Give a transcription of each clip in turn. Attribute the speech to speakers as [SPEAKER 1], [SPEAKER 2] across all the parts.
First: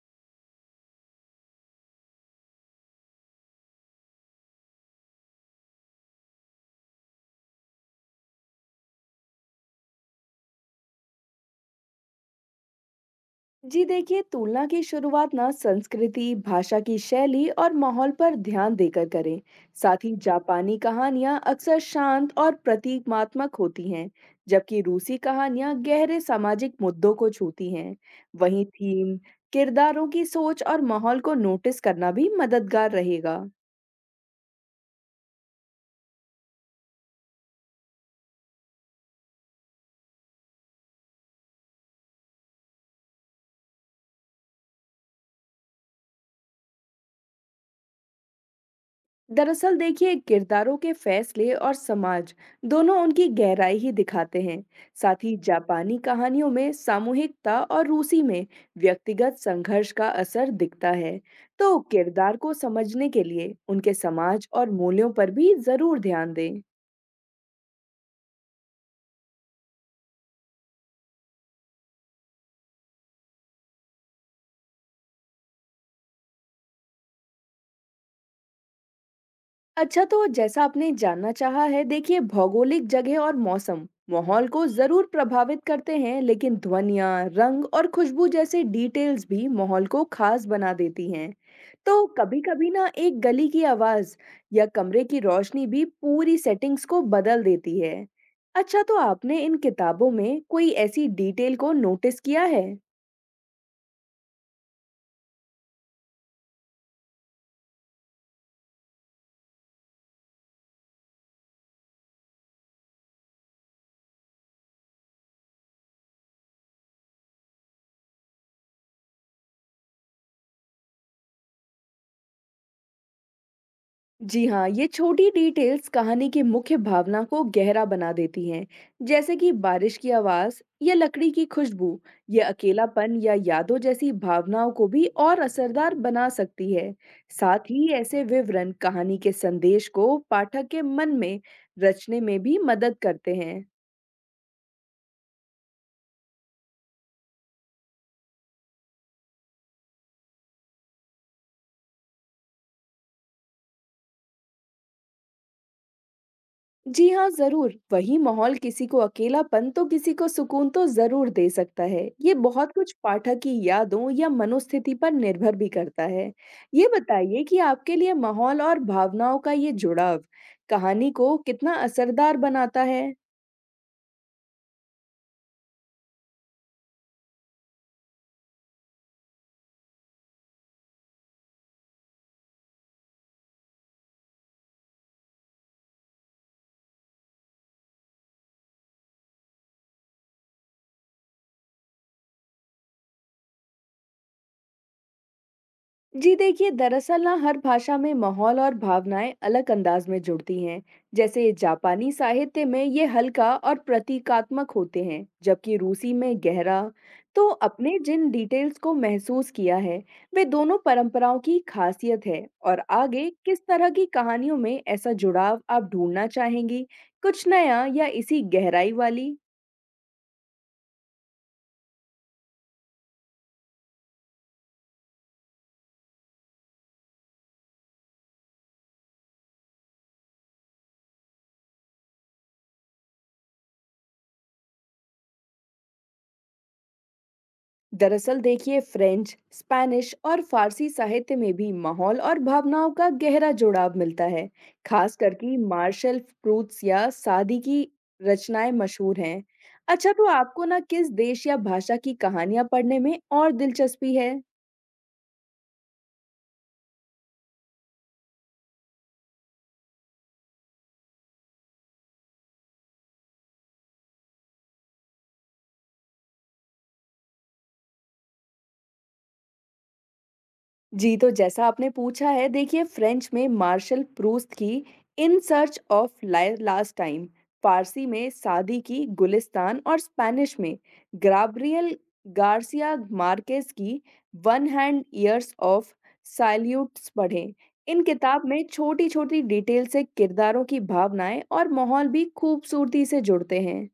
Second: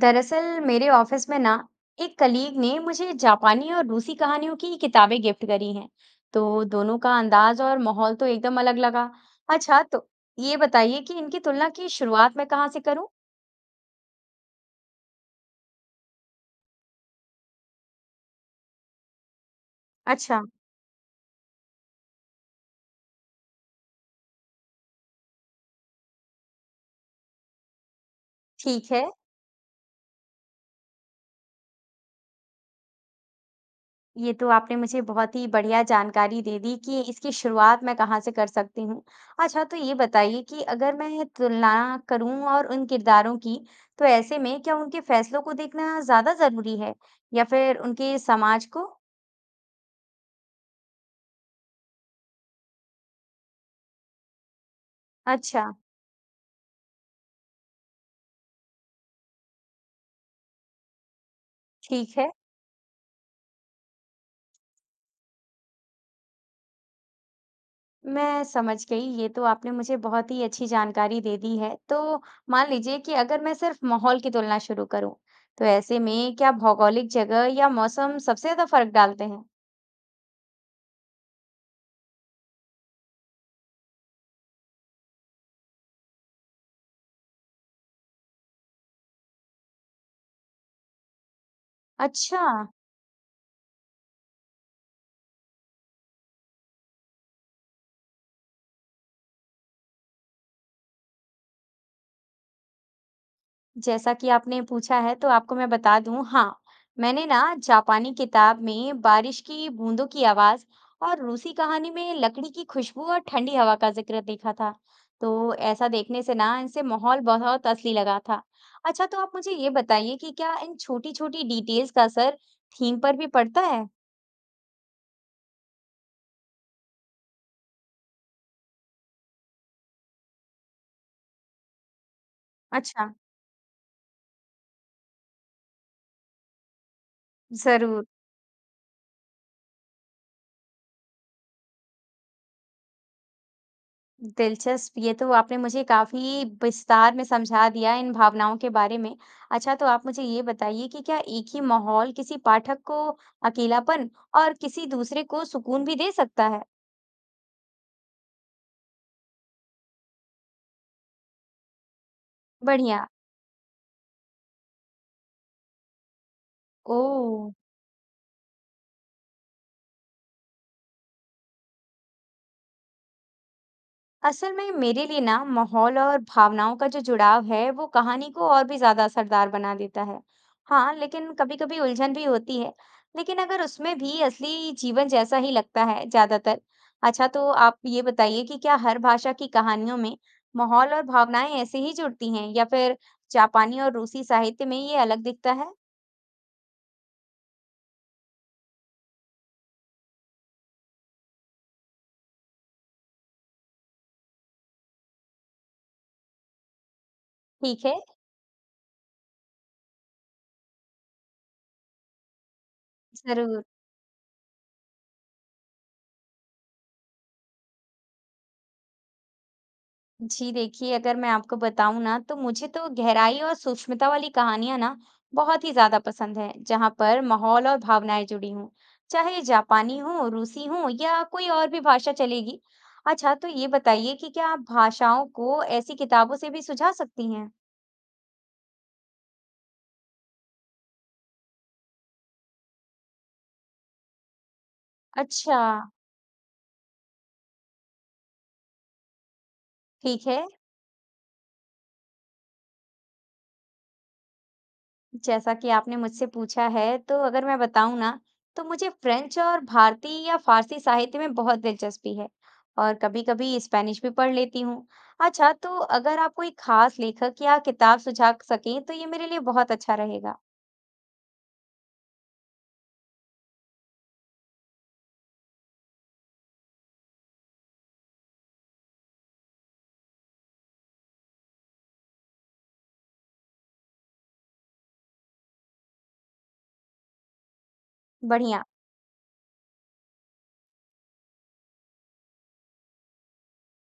[SPEAKER 1] दरअसल मेरे ऑफिस में ना एक कलीग ने मुझे जापानी और रूसी कहानियों की किताबें गिफ्ट करी हैं। तो दोनों का अंदाज और माहौल तो एकदम अलग लगा। अच्छा, तो ये बताइए कि इनकी तुलना की शुरुआत मैं कहाँ से करूँ।
[SPEAKER 2] जी देखिए तुलना की शुरुआत ना संस्कृति भाषा की शैली और माहौल पर ध्यान देकर करें। साथ ही
[SPEAKER 1] अच्छा।
[SPEAKER 2] जापानी कहानियां अक्सर शांत और प्रतीकात्मक होती हैं। जबकि रूसी कहानियां गहरे सामाजिक मुद्दों को छूती हैं। वहीं
[SPEAKER 1] ठीक है।
[SPEAKER 2] थीम किरदारों की सोच और माहौल को नोटिस करना भी मददगार रहेगा।
[SPEAKER 1] ये तो आपने मुझे बहुत ही बढ़िया जानकारी दे दी कि इसकी शुरुआत मैं कहाँ से कर सकती हूँ। अच्छा, तो ये बताइए कि अगर मैं तुलना करूँ और उन किरदारों की, तो ऐसे में क्या उनके फैसलों को देखना ज्यादा जरूरी है या फिर उनके समाज को।
[SPEAKER 2] दरअसल देखिए किरदारों के फैसले और समाज दोनों उनकी गहराई ही दिखाते हैं। साथ ही
[SPEAKER 1] अच्छा।
[SPEAKER 2] जापानी कहानियों में सामूहिकता और रूसी में व्यक्तिगत संघर्ष का असर दिखता है। तो
[SPEAKER 1] ठीक है।
[SPEAKER 2] किरदार को समझने के लिए उनके समाज और मूल्यों पर भी जरूर ध्यान दें।
[SPEAKER 1] मैं समझ गई, ये तो आपने मुझे बहुत ही अच्छी जानकारी दे दी है। तो मान लीजिए कि अगर मैं सिर्फ माहौल की तुलना शुरू करूँ, तो ऐसे में क्या भौगोलिक जगह या मौसम सबसे ज़्यादा फ़र्क डालते हैं?
[SPEAKER 2] अच्छा तो जैसा आपने जानना चाहा है, देखिए भौगोलिक जगह और मौसम माहौल को जरूर प्रभावित करते हैं, लेकिन ध्वनियाँ, रंग और खुशबू जैसे डिटेल्स भी माहौल को खास बना देती हैं। तो कभी
[SPEAKER 1] अच्छा।
[SPEAKER 2] कभी ना एक गली की आवाज या कमरे की रोशनी भी पूरी सेटिंग्स को बदल देती है। अच्छा तो आपने इन किताबों में कोई ऐसी डिटेल को नोटिस किया है?
[SPEAKER 1] जैसा कि आपने पूछा है तो आपको मैं बता दूं, हाँ, मैंने ना जापानी किताब में बारिश की बूंदों की आवाज और रूसी कहानी में लकड़ी की खुशबू और ठंडी हवा का जिक्र देखा था। तो ऐसा देखने से ना इनसे माहौल बहुत असली लगा था। अच्छा, तो आप मुझे ये बताइए कि क्या इन छोटी छोटी डिटेल्स का असर थीम पर भी पड़ता है।
[SPEAKER 2] जी हाँ, ये छोटी डिटेल्स कहानी की मुख्य भावना को गहरा बना देती हैं, जैसे कि बारिश की आवाज़ या लकड़ी की खुशबू। ये
[SPEAKER 1] अच्छा।
[SPEAKER 2] अकेलापन या यादों जैसी भावनाओं को भी और असरदार बना सकती है। साथ ही
[SPEAKER 1] जरूर।
[SPEAKER 2] ऐसे विवरण कहानी के संदेश को पाठक के मन में रचने में भी मदद करते हैं।
[SPEAKER 1] दिलचस्प, ये तो आपने मुझे काफ़ी विस्तार में समझा दिया इन भावनाओं के बारे में। अच्छा, तो आप मुझे ये बताइए कि क्या एक ही माहौल किसी पाठक को अकेलापन और किसी दूसरे को सुकून भी दे सकता है?
[SPEAKER 2] जी हाँ, ज़रूर। वही माहौल किसी को अकेलापन तो किसी को सुकून तो ज़रूर दे सकता है। ये बहुत कुछ
[SPEAKER 1] बढ़िया।
[SPEAKER 2] पाठक की यादों या मनोस्थिति पर निर्भर भी करता है। ये बताइए
[SPEAKER 1] ओह!
[SPEAKER 2] कि आपके लिए माहौल और भावनाओं का ये जुड़ाव कहानी को कितना असरदार बनाता है?
[SPEAKER 1] असल में मेरे लिए ना माहौल और भावनाओं का जो जुड़ाव है वो कहानी को और भी ज्यादा असरदार बना देता है। हाँ, लेकिन कभी कभी उलझन भी होती है, लेकिन अगर उसमें भी असली जीवन जैसा ही लगता है ज्यादातर। अच्छा, तो आप ये बताइए कि क्या हर भाषा की कहानियों में माहौल और भावनाएं ऐसे ही जुड़ती हैं या फिर जापानी और रूसी साहित्य में ये अलग दिखता है।
[SPEAKER 2] जी देखिए, दरअसल ना हर भाषा में माहौल और भावनाएं अलग अंदाज में जुड़ती हैं। जैसे जापानी साहित्य में ये हल्का और प्रतीकात्मक होते हैं, जबकि रूसी में गहरा। तो
[SPEAKER 1] ठीक
[SPEAKER 2] अपने
[SPEAKER 1] है।
[SPEAKER 2] जिन डिटेल्स को महसूस किया है, वे दोनों परंपराओं की खासियत है। और आगे
[SPEAKER 1] जरूर।
[SPEAKER 2] किस तरह की कहानियों में ऐसा जुड़ाव आप ढूंढना चाहेंगी, कुछ नया या इसी गहराई वाली?
[SPEAKER 1] जी देखिए, अगर मैं आपको बताऊँ ना, तो मुझे तो गहराई और सूक्ष्मता वाली कहानियाँ ना बहुत ही ज़्यादा पसंद है, जहाँ पर माहौल और भावनाएं जुड़ी हों। चाहे जापानी हो, रूसी हो या कोई और भी भाषा चलेगी। अच्छा, तो ये बताइए कि क्या आप भाषाओं को ऐसी किताबों से भी सुझा सकती हैं?
[SPEAKER 2] दरअसल देखिए, फ्रेंच, स्पैनिश और फारसी साहित्य में भी माहौल और भावनाओं का गहरा जुड़ाव मिलता है। खास करके
[SPEAKER 1] अच्छा।
[SPEAKER 2] मार्शल प्रूट्स या सादी की रचनाएं मशहूर हैं। अच्छा तो
[SPEAKER 1] ठीक है।
[SPEAKER 2] आपको ना किस देश या भाषा की कहानियां पढ़ने में और दिलचस्पी है?
[SPEAKER 1] जैसा कि आपने मुझसे पूछा है, तो अगर मैं बताऊँ ना, तो मुझे फ्रेंच और भारतीय या फ़ारसी साहित्य में बहुत दिलचस्पी है और कभी-कभी स्पेनिश भी पढ़ लेती हूँ। अच्छा, तो अगर आप कोई खास लेखक या किताब सुझा सकें, तो ये मेरे लिए बहुत अच्छा रहेगा।
[SPEAKER 2] जी तो जैसा आपने पूछा है, देखिए फ्रेंच में मार्शल प्रूस्त की in search of lost time, फारसी में सादी की गुलिस्तान और स्पेनिश में ग्राब्रियल गार्सिया मार्केज की one hundred years of solitude पढ़ें। इन किताब में
[SPEAKER 1] बढ़िया।
[SPEAKER 2] छोटी छोटी डिटेल से किरदारों की भावनाएं और माहौल भी खूबसूरती से जुड़ते हैं।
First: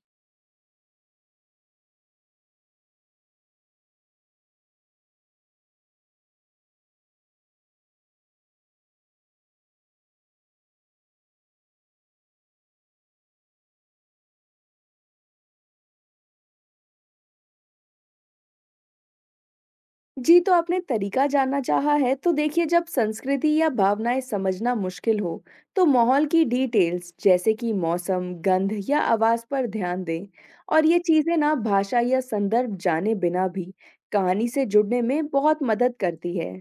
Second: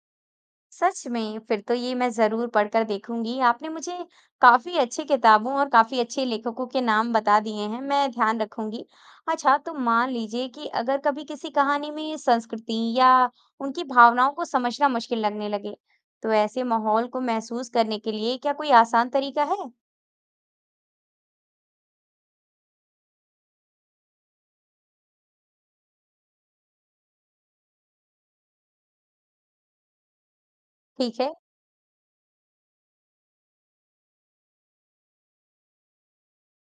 [SPEAKER 1] सच में! फिर तो ये मैं ज़रूर पढ़कर देखूँगी। आपने मुझे काफ़ी अच्छी किताबों और काफ़ी अच्छे लेखकों के नाम बता दिए हैं, मैं ध्यान रखूँगी। अच्छा, तो मान लीजिए कि अगर कभी किसी कहानी में संस्कृति या उनकी भावनाओं को समझना मुश्किल लगने लगे, तो ऐसे माहौल को महसूस करने के लिए क्या कोई आसान तरीका है?
[SPEAKER 2] जी तो आपने तरीका जानना चाहा है, तो देखिए जब संस्कृति या भावनाएं समझना मुश्किल हो, तो माहौल की डिटेल्स जैसे कि मौसम, गंध या आवाज पर ध्यान दें। और ये
[SPEAKER 1] ठीक है।
[SPEAKER 2] चीजें ना भाषा या संदर्भ जाने बिना भी कहानी से जुड़ने में बहुत मदद करती है।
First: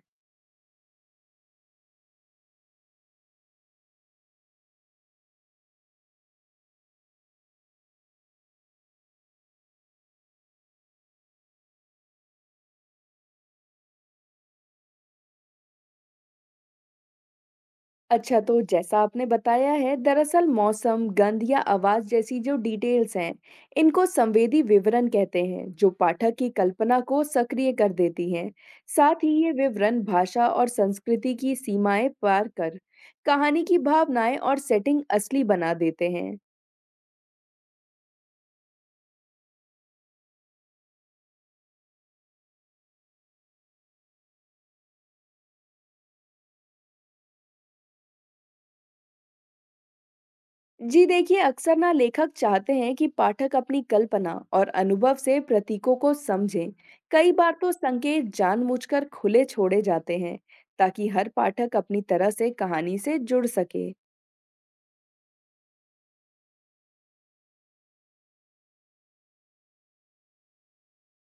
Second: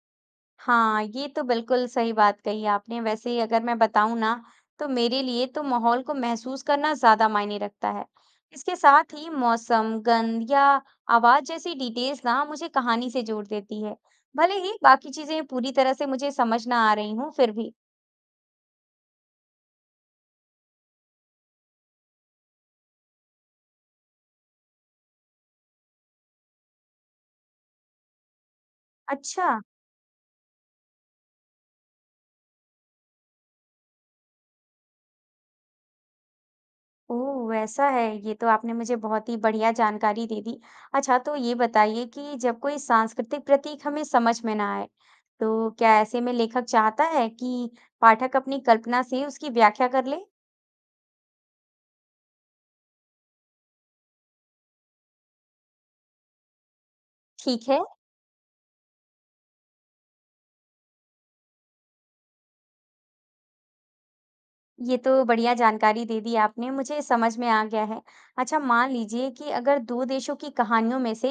[SPEAKER 1] हाँ, ये तो बिल्कुल सही बात कही आपने। वैसे ही अगर मैं बताऊँ ना, तो मेरे लिए तो माहौल को महसूस करना ज़्यादा मायने रखता है। इसके साथ ही मौसम, गंध या आवाज़ जैसी डिटेल्स ना मुझे कहानी से जोड़ देती है। भले ही बाकी चीज़ें पूरी तरह से मुझे समझ ना आ रही हों, फिर भी।
[SPEAKER 2] अच्छा तो जैसा आपने बताया है, दरअसल मौसम, गंध या आवाज जैसी जो डिटेल्स हैं, इनको संवेदी विवरण कहते हैं, जो पाठक की कल्पना को सक्रिय कर देती हैं। साथ ही
[SPEAKER 1] अच्छा।
[SPEAKER 2] ये विवरण भाषा और संस्कृति की सीमाएं पार कर कहानी की भावनाएं और सेटिंग असली बना देते हैं।
[SPEAKER 1] ओह! वैसा है, ये तो आपने मुझे बहुत ही बढ़िया जानकारी दे दी। अच्छा, तो ये बताइए कि जब कोई सांस्कृतिक प्रतीक हमें समझ में ना आए, तो क्या ऐसे में लेखक चाहता है कि पाठक अपनी कल्पना से उसकी व्याख्या कर ले?
[SPEAKER 2] जी देखिए, अक्सर ना लेखक चाहते हैं कि पाठक अपनी कल्पना और अनुभव से प्रतीकों को समझें। कई बार
[SPEAKER 1] ठीक
[SPEAKER 2] तो
[SPEAKER 1] है,
[SPEAKER 2] संकेत जानबूझकर खुले छोड़े जाते हैं, ताकि हर पाठक अपनी तरह से कहानी से जुड़ सके।
[SPEAKER 1] ये तो बढ़िया जानकारी दे दी आपने, मुझे समझ में आ गया है। अच्छा, मान लीजिए कि अगर दो देशों की कहानियों में से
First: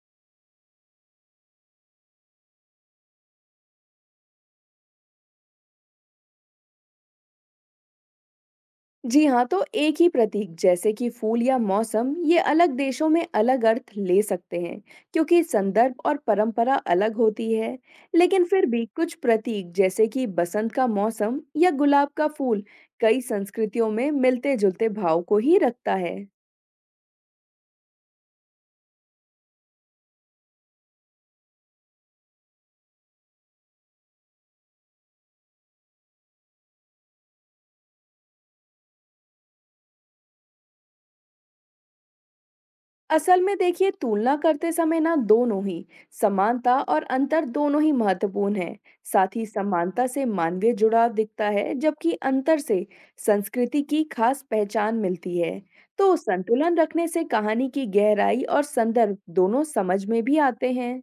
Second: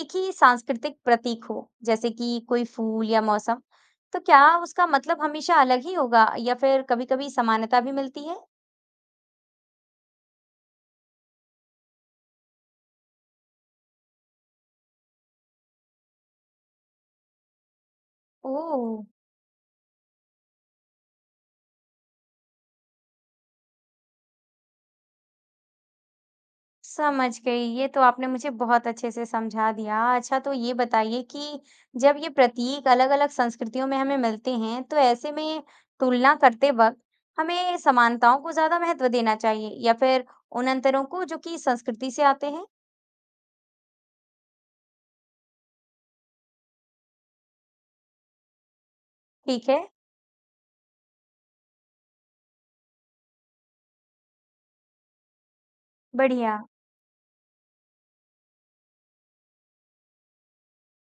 [SPEAKER 1] एक ही सांस्कृतिक प्रतीक हो, जैसे कि कोई फूल या मौसम, तो क्या उसका मतलब हमेशा अलग ही होगा या फिर कभी-कभी समानता भी मिलती है?
[SPEAKER 2] जी हाँ, तो एक ही प्रतीक जैसे कि फूल या मौसम ये अलग देशों में अलग अर्थ ले सकते हैं, क्योंकि संदर्भ और परंपरा अलग होती है। लेकिन फिर भी
[SPEAKER 1] ओह!
[SPEAKER 2] कुछ प्रतीक जैसे कि बसंत का मौसम या गुलाब का फूल कई संस्कृतियों में मिलते जुलते भाव को ही रखता है।
[SPEAKER 1] समझ गई, ये तो आपने मुझे बहुत अच्छे से समझा दिया। अच्छा, तो ये बताइए कि जब ये प्रतीक अलग-अलग संस्कृतियों में हमें मिलते हैं, तो ऐसे में तुलना करते वक़्त हमें समानताओं को ज़्यादा महत्व देना चाहिए या फिर उन अंतरों को जो कि संस्कृति से आते हैं?
[SPEAKER 2] असल में देखिए, तुलना करते समय ना दोनों ही, समानता और अंतर दोनों ही महत्वपूर्ण है। साथ ही
[SPEAKER 1] ठीक है।
[SPEAKER 2] समानता से मानवीय जुड़ाव दिखता है, जबकि अंतर से संस्कृति की खास पहचान मिलती है। तो
[SPEAKER 1] बढ़िया।
[SPEAKER 2] संतुलन रखने से कहानी की गहराई और संदर्भ दोनों समझ में भी आते हैं।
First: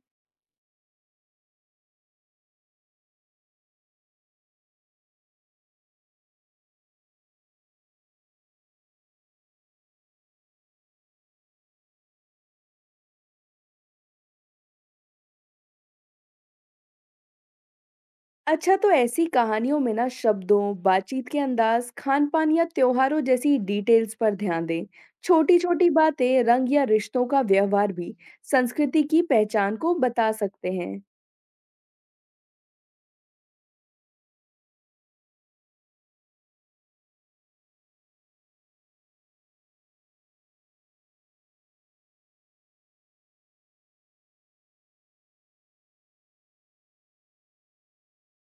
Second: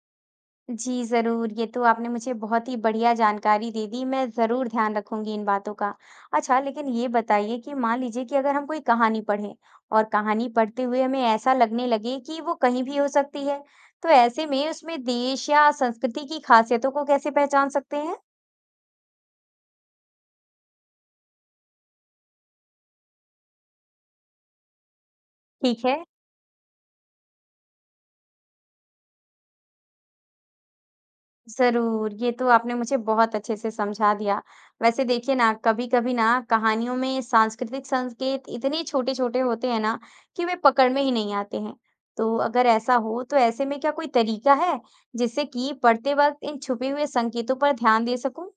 [SPEAKER 1] जी, ज़रूर। ये तो आपने मुझे बहुत ही बढ़िया जानकारी दे दी, मैं ज़रूर ध्यान रखूँगी इन बातों का। अच्छा, लेकिन ये बताइए कि मान लीजिए कि अगर हम कोई कहानी पढ़ें और कहानी पढ़ते हुए हमें ऐसा लगने लगे कि वो कहीं भी हो सकती है, तो ऐसे में उसमें देश या संस्कृति की खासियतों को कैसे पहचान सकते हैं?
[SPEAKER 2] अच्छा तो ऐसी कहानियों में ना शब्दों, बातचीत के अंदाज, खान-पान या त्योहारों जैसी डिटेल्स पर ध्यान दें।
[SPEAKER 1] ठीक
[SPEAKER 2] छोटी-छोटी
[SPEAKER 1] है।
[SPEAKER 2] बातें, रंग या रिश्तों का व्यवहार भी संस्कृति की पहचान को बता सकते हैं।
[SPEAKER 1] ज़रूर, ये तो आपने मुझे बहुत अच्छे से समझा दिया। वैसे देखिए ना, कभी-कभी ना कहानियों में सांस्कृतिक संकेत इतने छोटे-छोटे होते हैं ना कि वे पकड़ में ही नहीं आते हैं। तो अगर ऐसा हो, तो ऐसे में क्या कोई तरीका है जिससे कि पढ़ते वक़्त इन छुपे हुए संकेतों पर ध्यान दे सकूँ?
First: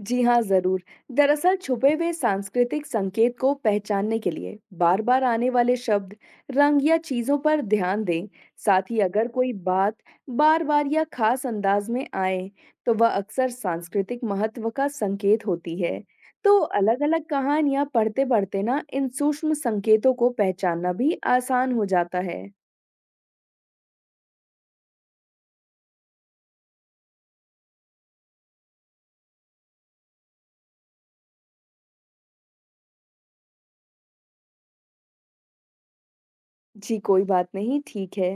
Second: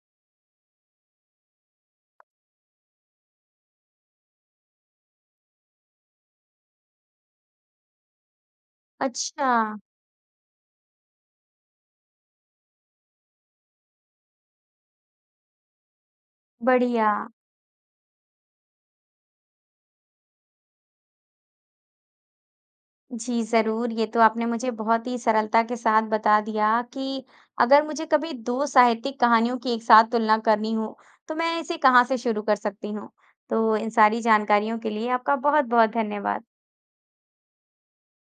[SPEAKER 2] जी हाँ, ज़रूर। दरअसल छुपे हुए सांस्कृतिक संकेत को पहचानने के लिए बार-बार आने वाले शब्द, रंग या चीज़ों पर ध्यान दें। साथ ही अगर
[SPEAKER 1] अच्छा।
[SPEAKER 2] कोई बात बार-बार या खास अंदाज में आए, तो वह अक्सर सांस्कृतिक महत्व का संकेत होती है। तो
[SPEAKER 1] बढ़िया।
[SPEAKER 2] अलग-अलग कहानियाँ पढ़ते-पढ़ते ना इन सूक्ष्म संकेतों को पहचानना भी आसान हो जाता है।
[SPEAKER 1] जी, ज़रूर। ये तो आपने मुझे बहुत ही सरलता के साथ बता दिया कि अगर मुझे कभी 2 साहित्यिक कहानियों की एक साथ तुलना करनी हो, तो मैं इसे कहाँ से शुरू कर सकती हूँ? तो इन सारी जानकारियों के लिए आपका बहुत-बहुत धन्यवाद।
[SPEAKER 2] जी, कोई बात नहीं, ठीक है।